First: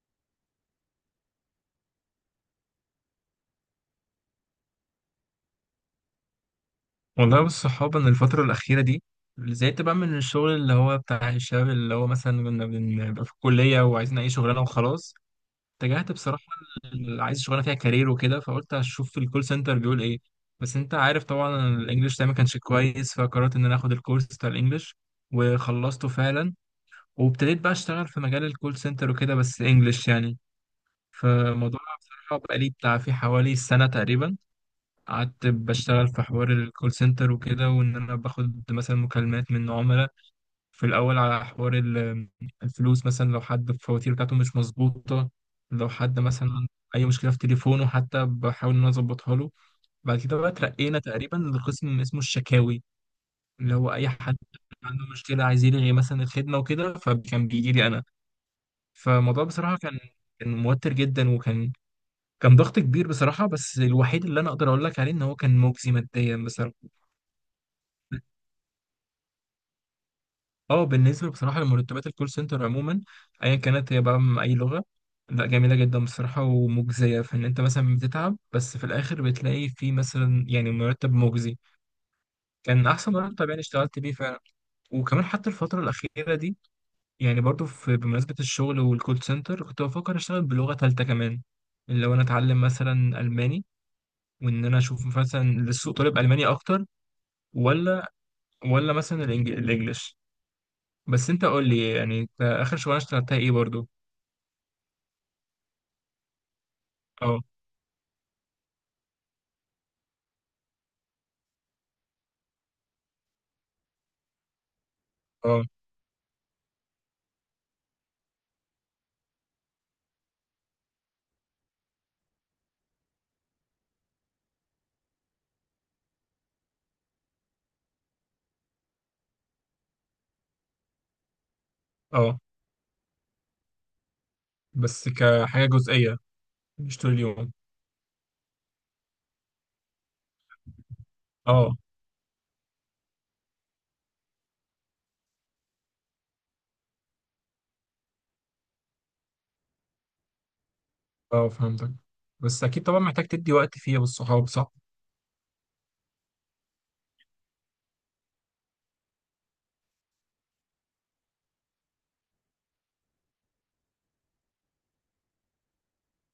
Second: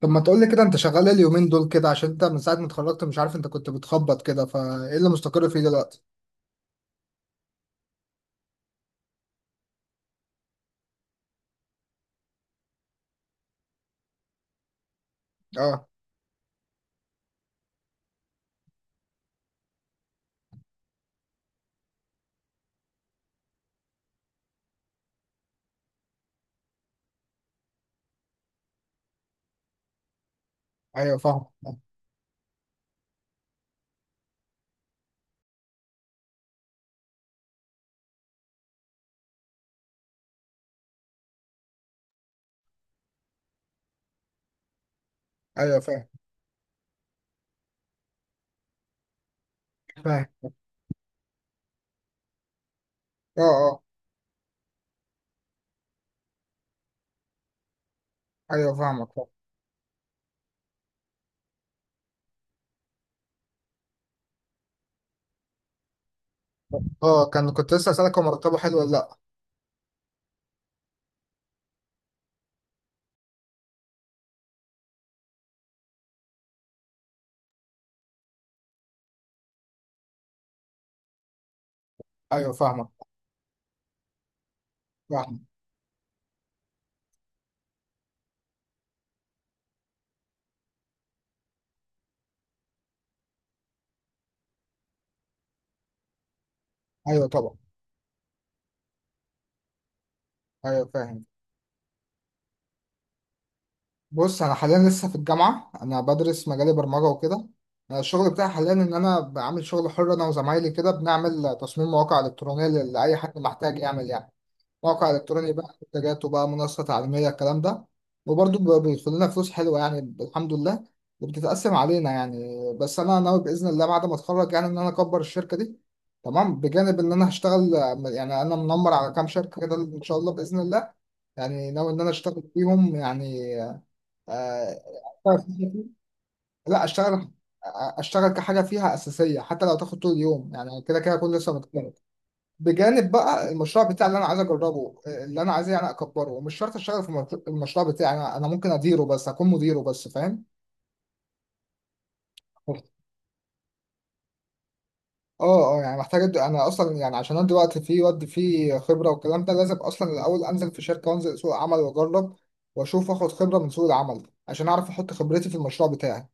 طب ما تقولي كده، انت شغال ايه اليومين دول كده؟ عشان انت من ساعة ما اتخرجت مش عارف انت كنت بتخبط كده، فايه اللي مستقر فيه دلوقتي؟ والله والصحاب أنا الفترة الأخيرة دي زهقت بقى من الشغل اللي هو بتاع الشباب، اللي هو مثلا كنا بنبقى في الكلية وعايزين أي شغلانة وخلاص. اه، اتجهت بصراحة عايز شغلانة فيها كارير وكده، فقلت أشوف الكول سنتر بيقول إيه. بس أنت عارف طبعا الإنجليش ده ما كانش كويس، فقررت إن أنا آخد الكورس بتاع الإنجليش وخلصته فعلا، وابتديت بقى أشتغل في مجال الكول سنتر وكده بس إنجليش يعني. ايوه فاهم. فالموضوع بصراحة بقى لي بتاع في حوالي سنة تقريبا، قعدت بشتغل في حوار الكول سنتر وكده، وان انا باخد مثلا مكالمات من عملاء في الاول على حوار الفلوس، مثلا لو حد الفواتير بتاعته مش مظبوطه، ايوه لو فاهم حد مثلا عنده اي مشكله في تليفونه، حتى بحاول ان انا اظبطها له. بعد فاهم. كده بقى اترقينا تقريبا لقسم اسمه الشكاوي، اه اللي اه. هو اي حد عنده مشكله عايز يلغي مثلا الخدمه وكده، فكان بيجي لي انا. ايوه فاهمك فاهم. فالموضوع بصراحه كان، كان موتر جدا، وكان ضغط كبير بصراحه، بس الوحيد اللي انا اقدر اقول لك عليه ان هو كان مجزي ماديا بصراحه. اه، كنت لسه اسألك، هو مرتبه حلو ولا لا؟ اه، بالنسبة بصراحة لمرتبات الكول سنتر عموما، ايا كانت هي بقى من اي لغة، لا جميلة جدا بصراحة ومجزية في ان انت مثلا بتتعب بس في الاخر بتلاقي في مثلا يعني مرتب مجزي. ايوه كان فاهمك احسن مرتب يعني اشتغلت بيه فعلا. وكمان فاهم. حتى الفترة الاخيرة دي يعني برضو في بمناسبة الشغل والكول سنتر، كنت بفكر اشتغل بلغة تالتة كمان، اللي هو انا اتعلم مثلا الماني، وان انا اشوف مثلا للسوق طالب الماني اكتر ايوه طبعا. ولا ولا مثلا الانجليش. ايوه فاهم. بس انت قول لي يعني انت اخر شغلانة اشتغلتها ايه برضو. بص، انا حاليا لسه في الجامعة، انا بدرس مجال برمجة اه وكده. أنا الشغل بتاعي حاليا ان انا بعمل شغل حر، انا وزمايلي كده بنعمل تصميم مواقع الكترونية لاي حد محتاج يعمل يعني موقع الكتروني، اه بقى منتجات وبقى منصه تعليميه، الكلام ده. وبرضه بيدخل لنا فلوس حلوه يعني الحمد لله، وبتتقسم علينا يعني. بس انا ناوي باذن الله بعد ما اتخرج يعني ان انا اكبر الشركه دي. تمام، بجانب ان انا هشتغل، يعني انا منمر على كام شركه كده ان شاء الله باذن الله، يعني ناوي ان انا اه، اشتغل فيهم يعني. آه، بس كحاجة جزئية، لا، مش طول اشتغل. اليوم. اشتغل كحاجه فيها اساسيه، حتى لو تاخد طول اليوم، يعني كده كده اكون لسه اه متخرج. بجانب بقى المشروع بتاعي اللي انا عايز اجربه، اللي انا عايز يعني اكبره، ومش شرط اشتغل في المشروع. المشروع بتاعي انا ممكن اديره، بس اكون مديره بس، فاهم. اه فهمتك، بس اكيد طبعا محتاج تدي وقت فيها بالصحاب صح. اه اه، يعني محتاج انا اصلا يعني عشان ادي وقت فيه وادي فيه خبره والكلام ده، لازم اصلا الاول انزل في شركه وانزل سوق عمل واجرب، واشوف اخد خبره من سوق العمل عشان اعرف احط خبرتي في المشروع بتاعي.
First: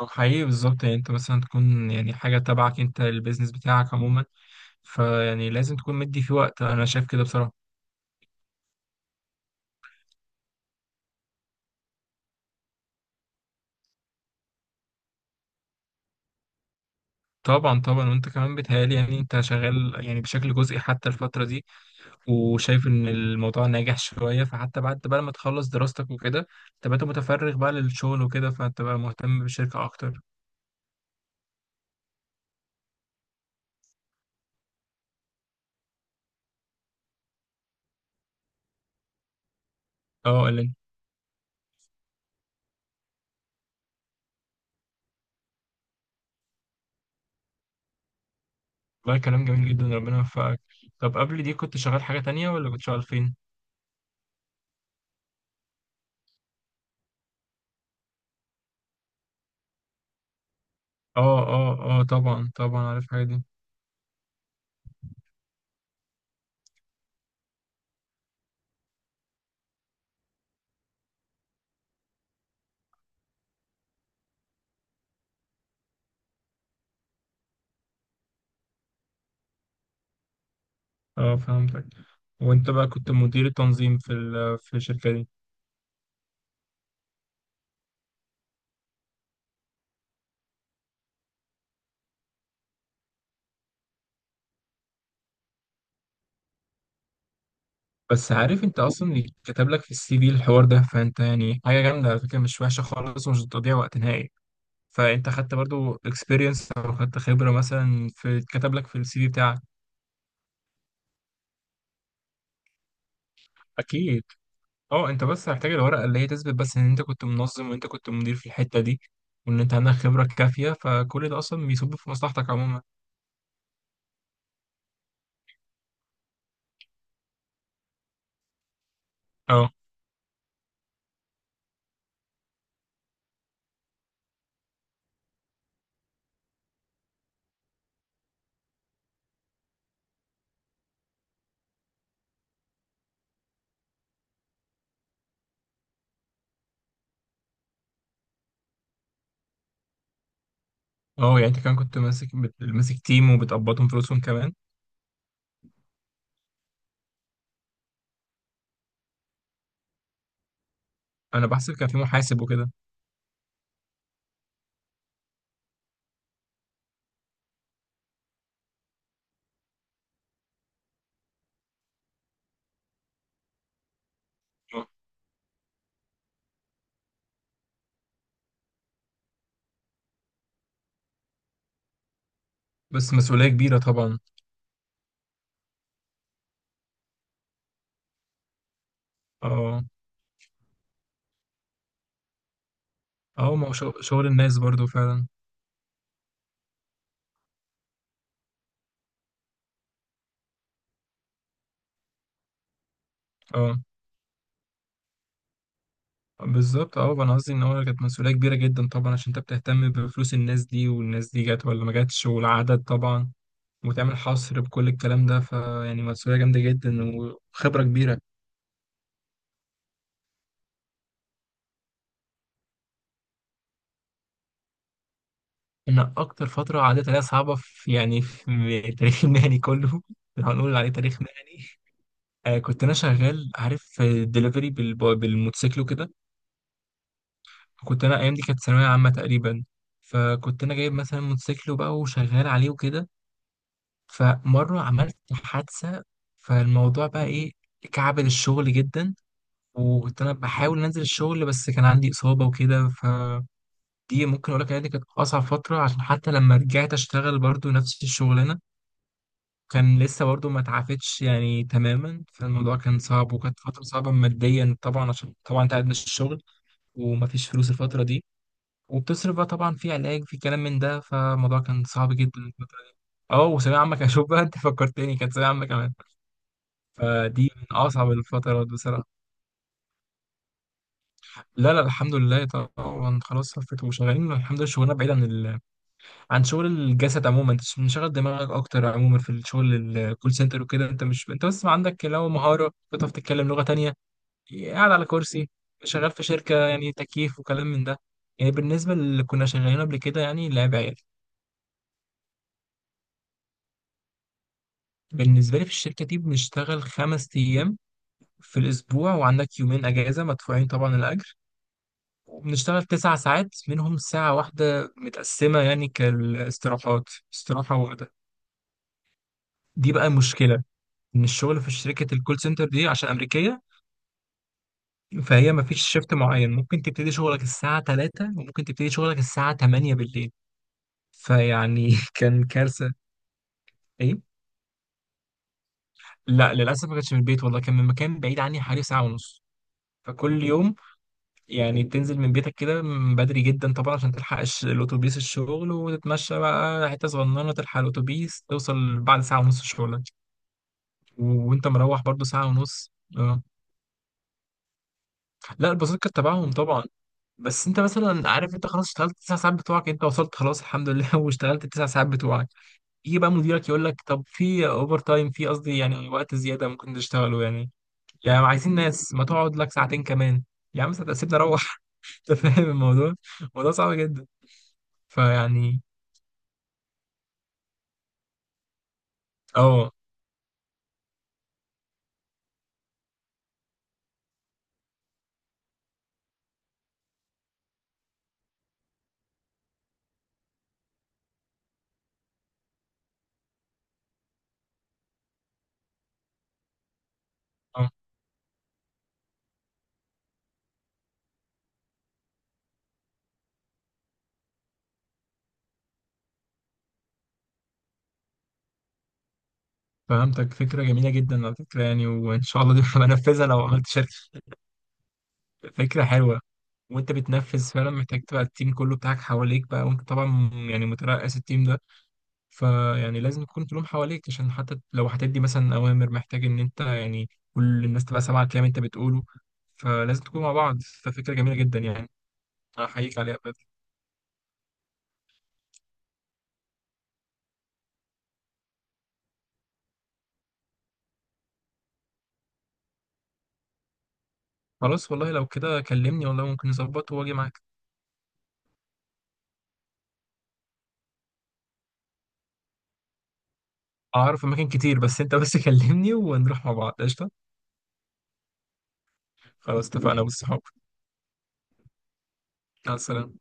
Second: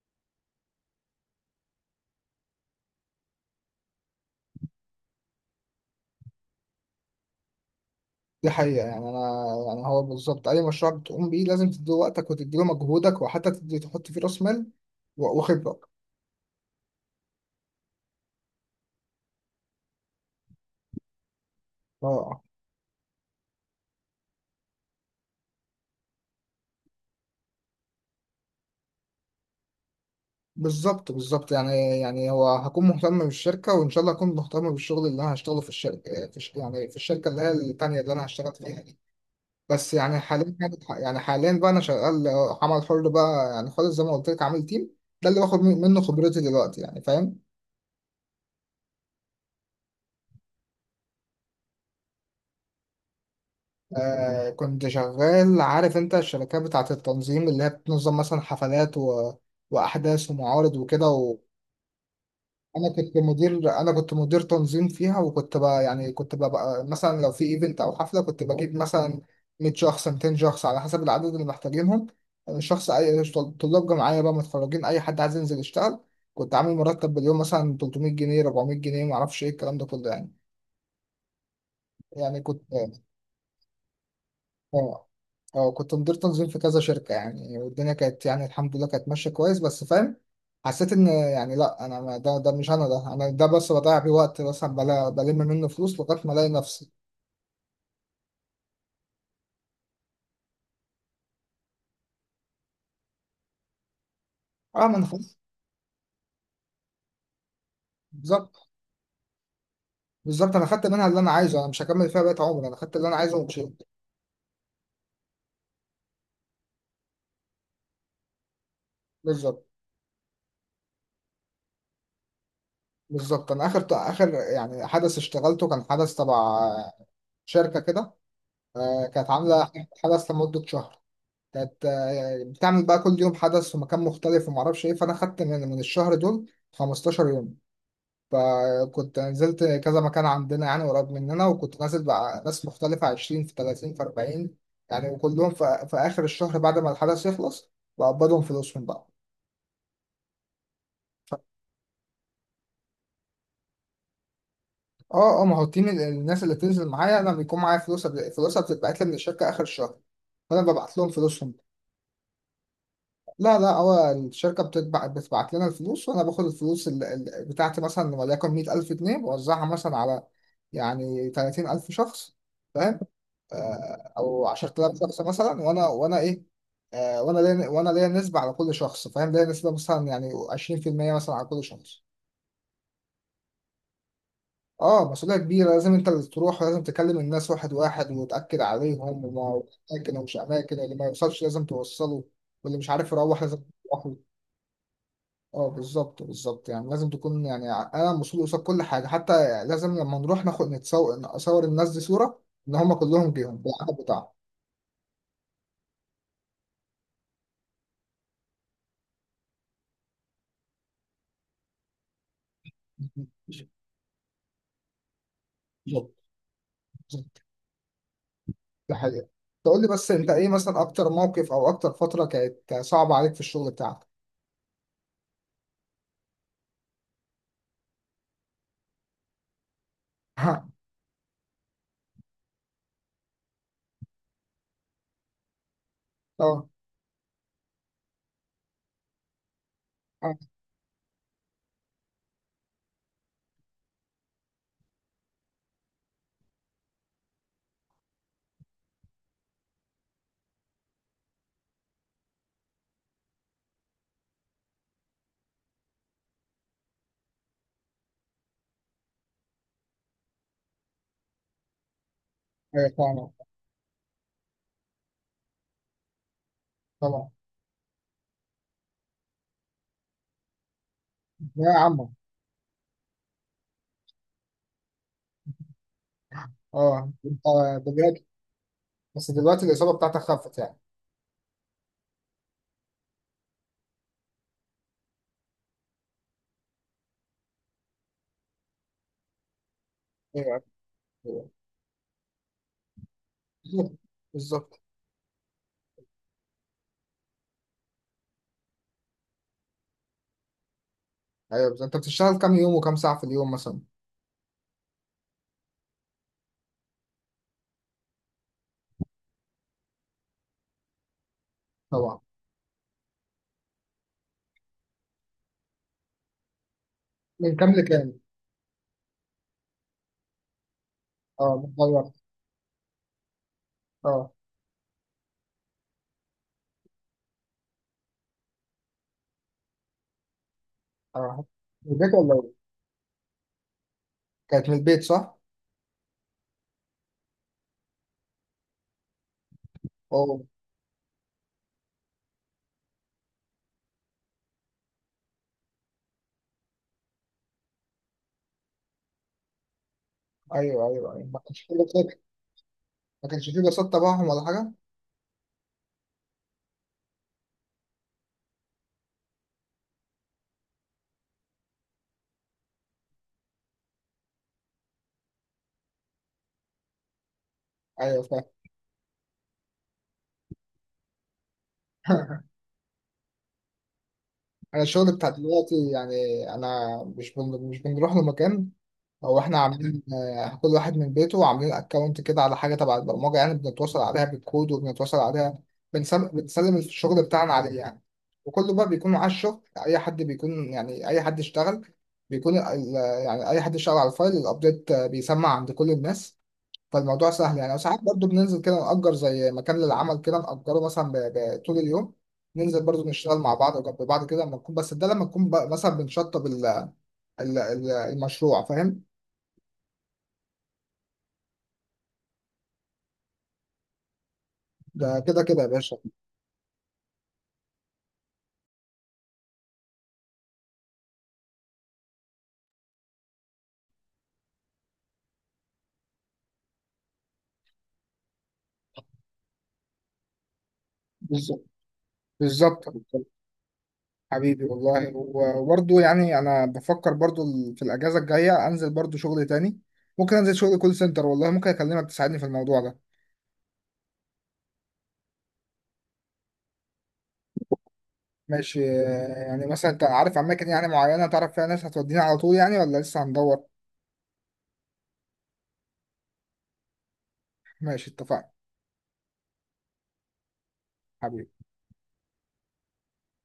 او حقيقي بالظبط، يعني انت مثلا تكون يعني حاجة تبعك انت، البيزنس بتاعك عموما، فيعني لازم تكون مدي فيه وقت، انا شايف كده بصراحة. دي حقيقه يعني. انا يعني هو بالظبط اي مشروع بتقوم بيه لازم تدي وقتك وتدي له مجهودك، وحتى تدي تحط فيه راس مال وخبره. طبعا طبعا، وانت كمان بيتهيألي يعني انت شغال يعني بشكل جزئي حتى الفترة دي، اه، آه. وشايف ان الموضوع ناجح شوية، فحتى بعد بقى ما تخلص دراستك وكده تبقى انت متفرغ بقى للشغل وكده، فانت بقى مهتم بالشركة اكتر. بالظبط بالظبط، يعني هو هكون مهتم بالشركة، وإن شاء الله هكون مهتم بالشغل اللي أنا هشتغله في الشركة، يعني في الشركة اللي هي التانية اللي أنا هشتغل فيها دي. بس يعني اه، حاليا، يعني حاليا بقى أنا شغال عمل حر بقى، يعني خالص زي ما قلت لك، عامل تيم، ده اللي باخد منه خبرتي دلوقتي يعني، فاهم. والله كلام جميل جدا، ربنا يوفقك. طب قبل دي كنت شغال حاجة تانية، ولا كنت شغال فين؟ آه كنت شغال، عارف أنت الشركات بتاعة التنظيم اللي هي بتنظم مثلا حفلات وأحداث ومعارض وكده. اه اه اه طبعا طبعا انا عارف كنت الحاجة دي. مدير انا كنت مدير تنظيم فيها، وكنت بقى يعني كنت بقى مثلا، لو في ايفنت او حفله كنت بجيب مثلا 100 شخص، 200 شخص، على حسب العدد اللي محتاجينهم. شخص اي، طلاب جامعيه بقى، متخرجين، اي حد عايز ينزل يشتغل. كنت عامل مرتب باليوم مثلا 300 جنيه، 400 جنيه، ما اعرفش ايه الكلام ده كله يعني. اه فهمتك، يعني كنت، وانت بقى كنت مدير التنظيم في في اه الشركة دي. اه كنت مدير تنظيم في كذا شركة يعني، والدنيا كانت يعني الحمد لله كانت ماشية كويس، بس فاهم، حسيت ان يعني لا، انا ده مش انا، ده انا، ده بس بضيع بيه وقت مثلا، بلم منه فلوس لغاية ما الاقي نفسي. بس عارف انت اصلا اللي كتب لك في السي في الحوار ده، فانت يعني حاجة جامدة على فكرة، مش وحشة خالص ومش بتضيع وقت نهائي. اه، ما انا فانت خلاص. خدت برضو اكسبيرينس او خدت خبرة مثلا في بالظبط كتب لك في السي في بتاعك. بالظبط، انا خدت منها اللي انا عايزه، انا مش هكمل فيها بقية عمري، انا خدت اللي انا عايزه ومشيت. اكيد. اه انت بس هتحتاج الورقه اللي هي تثبت بس ان انت كنت منظم وانت كنت مدير في الحته دي، وان بالظبط انت عندك خبره كافيه، فكل ده اصلا بيصب في مصلحتك عموما. بالظبط. انا اخر اخر يعني حدث اشتغلته كان حدث تبع شركة كده. آه، كانت عاملة اه حدث لمدة شهر، كانت بتعمل بقى كل يوم حدث في مكان مختلف، وما اعرفش ايه، فانا خدت من الشهر دول 15 يوم. فكنت نزلت كذا مكان عندنا يعني قريب مننا، وكنت نازل مع ناس مختلفة، 20 في 30 في 40 يعني، وكلهم في اخر الشهر بعد ما الحدث يخلص بقبضهم فلوسهم بقى. اه، يعني انت كان كنت ماسك تيم وبتقبضهم فلوسهم كمان. اه اه، ما هو التيم، الناس اللي بتنزل معايا انا بيكون معايا فلوس، فلوسها بتتبعت لي من الشركة اخر الشهر، فانا ببعت لهم انا فلوسهم. بحسب كان في محاسب وكده. لا لا، هو الشركة بتبعت لنا الفلوس، وأنا باخد الفلوس بتاعتي، مثلا وليكن 100,000 جنيه، بوزعها مثلا على يعني 30,000 شخص، فاهم، آه، أو عشرة اه آلاف شخص مثلا، وأنا إيه، آه، وأنا ليا نسبة على كل شخص، فاهم، ليا نسبة مثلا يعني 20% مثلا على كل شخص. بس مسؤوليه كبيره طبعا. اه، مسؤولية كبيرة، لازم انت اللي تروح، ولازم تكلم الناس واحد واحد وتأكد عليهم اه وأماكن ومش أماكن، اللي ما يوصلش لازم توصله، واللي مش عارف يروح اه، لازم ما هو يروح. شغل الناس برضو فعلا. اه بالظبط بالظبط، يعني لازم تكون يعني انا مسؤول قصاد كل حاجه، حتى لازم لما نروح ناخد نصور الناس دي صوره ان هم كلهم جيهم اه بالعدد بتاعهم. بالظبط، اه انا قصدي ان هو كانت مسؤوليه كبيره جدا طبعا، عشان انت بتهتم بفلوس الناس دي، والناس دي جت ولا ما جاتش، والعدد طبعا، وتعمل حصر بكل الكلام ده، فيعني بالظبط مسؤولية جامدة جدا بالظبط، وخبرة كبيرة. ده حقيقه. تقول لي بس انت ايه مثلا اكتر موقف او اكتر فتره كانت صعبه عليك في الشغل بتاعك؟ أنا أكتر فترة عدت عليها صعبة في يعني في التاريخ المهني كله لو ها، هنقول عليه تاريخ مهني. آه، كنت أنا شغال عارف في الدليفري بالموتوسيكل وكده. طبعا. كنت أنا أيام دي كانت ثانوية عامة تقريبا، اه، فكنت أنا جايب مثلا موتوسيكل وبقى وشغال عليه وكده. فمرة عملت حادثة، فالموضوع بقى إيه، كعبل الشغل جدا، وكنت أنا بحاول أنزل الشغل بس كان عندي إصابة وكده. دي ممكن اقول لك ان دي كانت اصعب فتره، عشان حتى لما رجعت اشتغل برضو نفس الشغلانه كان لسه برضو ما اتعافتش يعني تماما. فالموضوع ايوه كان طبعا صعب، وكانت فتره صعبه ماديا طبعا، عشان طبعا انت قاعد مش الشغل وما طبعا. فيش فلوس الفتره دي، وبتصرف بقى طبعا في علاج في كلام من ده، فالموضوع يا كان عم. صعب جدا الفترة دي. اه، وثانوية عامة كان، شوف بقى انت فكرتني كانت ثانوية عامة كمان، اه انت. فدي من اصعب دلوقتي. الفترات بصراحة. بس دلوقتي الاصابه بتاعتك خفت يعني؟ لا لا الحمد لله طبعا، خلاص صفت وشغالين الحمد لله. شغلنا بعيد عن عن شغل الجسد عموما، انت مش مشغل دماغك اكتر عموما في الشغل الكول ايوه سنتر وكده، انت مش انت ايوه. بس عندك لو مهاره بتعرف تتكلم لغه تانية، بالظبط بالظبط. قاعد على كرسي، شغال في شركه يعني تكييف وكلام من ده. يعني بالنسبه اللي كنا شغالين قبل كده يعني لعب عيال. ايوه بالظبط. انت بتشتغل كام يوم وكام ساعه في اليوم مثلا؟ بالنسبه لي في الشركه دي بنشتغل خمس ايام في الاسبوع، وعندك يومين اجازه مدفوعين طبعا الاجر. طبعا. وبنشتغل تسع ساعات منهم ساعه واحده متقسمه يعني كالاستراحات، من كام استراحه لكام؟ واحده. دي بقى مشكله ان اه الشغل في متغير. شركه الكول سنتر دي عشان امريكيه، اه فهي ما فيش شيفت معين. ممكن تبتدي شغلك الساعه 3 وممكن تبتدي شغلك الساعه 8 بالليل، اه. فيعني من البيت ولا كان ايه؟ كارثه. ايه. كانت من البيت صح؟ لا للاسف ما كانش من البيت والله، كان من مكان بعيد عني حوالي ساعه ونص. اوه. فكل يوم يعني بتنزل من بيتك كده من بدري جدا طبعا، عشان تلحق الاتوبيس الشغل، وتتمشى بقى حته صغننه تلحق الاتوبيس، توصل بعد ساعه ونص شغلك، ايوه ايوه ايوه، ما كانش وانت فيه مروح لصات. برضو ساعه ونص. ما اه. كانش فيه لصات تبعهم ولا حاجه؟ لا البساطة كانت تبعهم طبعا، بس انت مثلا عارف انت خلاص اشتغلت التسع ساعات بتوعك، انت وصلت خلاص الحمد لله واشتغلت التسع ساعات بتوعك، يجي بقى مديرك يقول لك طب في اوفر تايم، في قصدي يعني وقت زياده ممكن تشتغله يعني، ايوه فاهم. يعني عايزين ناس، ما تقعد لك ساعتين كمان. يا عم ساعتين سيبني اروح. انت فاهم الموضوع، الموضوع صعب جدا انا الشغل بتاع فيعني. دلوقتي يعني، انا مش بنروح لمكان. هو احنا اه عاملين كل واحد من بيته، وعاملين اكونت كده على حاجه تبع البرمجه يعني بنتواصل عليها بالكود وبنتواصل عليها، بنسلم الشغل بتاعنا عليه يعني، وكله بقى بيكون معاه الشغل. اي حد بيكون يعني، اي حد اشتغل بيكون يعني اي حد اشتغل على الفايل الابديت بيسمع عند كل الناس، فالموضوع سهل يعني. اه وساعات برضو بننزل كده نأجر زي مكان للعمل كده، نأجره مثلا طول اليوم، ننزل برضو نشتغل مع بعض وجنب بعض كده، لما نكون، بس ده لما نكون بقى مثلا بنشطب المشروع فاهم. فهمتك، فكره جميله جدا على فكره يعني، وان شاء الله دي بنفذها لو عملت شركه. ده كده كده يا باشا. فكره حلوه، وانت بتنفذ فعلا محتاج تبقى التيم كله بتاعك حواليك بقى، وانت طبعا يعني مترأس التيم ده، فيعني لازم يكون كلهم حواليك، عشان حتى لو هتدي مثلا أوامر محتاج إن أنت يعني كل الناس تبقى سامعة الكلام أنت بتقوله، فلازم تكون مع بعض، ففكرة جميلة بالظبط جدا يعني. بالظبط أحييك بالظبط. عليها بجد. حبيبي والله، وبرضه يعني انا بفكر برضه في الاجازه الجايه انزل برضه شغل تاني، ممكن انزل شغل كول سنتر والله، ممكن اكلمك تساعدني في الموضوع ده. خلاص والله لو كده كلمني، والله ممكن نظبط وأجي معاك. ماشي، يعني مثلا انت عارف اماكن يعني معينه تعرف فيها ناس هتودينا على طول يعني، ولا لسه هندور؟ أعرف أماكن كتير، بس أنت بس كلمني ونروح مع بعض قشطة. ماشي اتفقنا. خلاص اتفقنا بالصحاب. حبيبي. مع السلامة.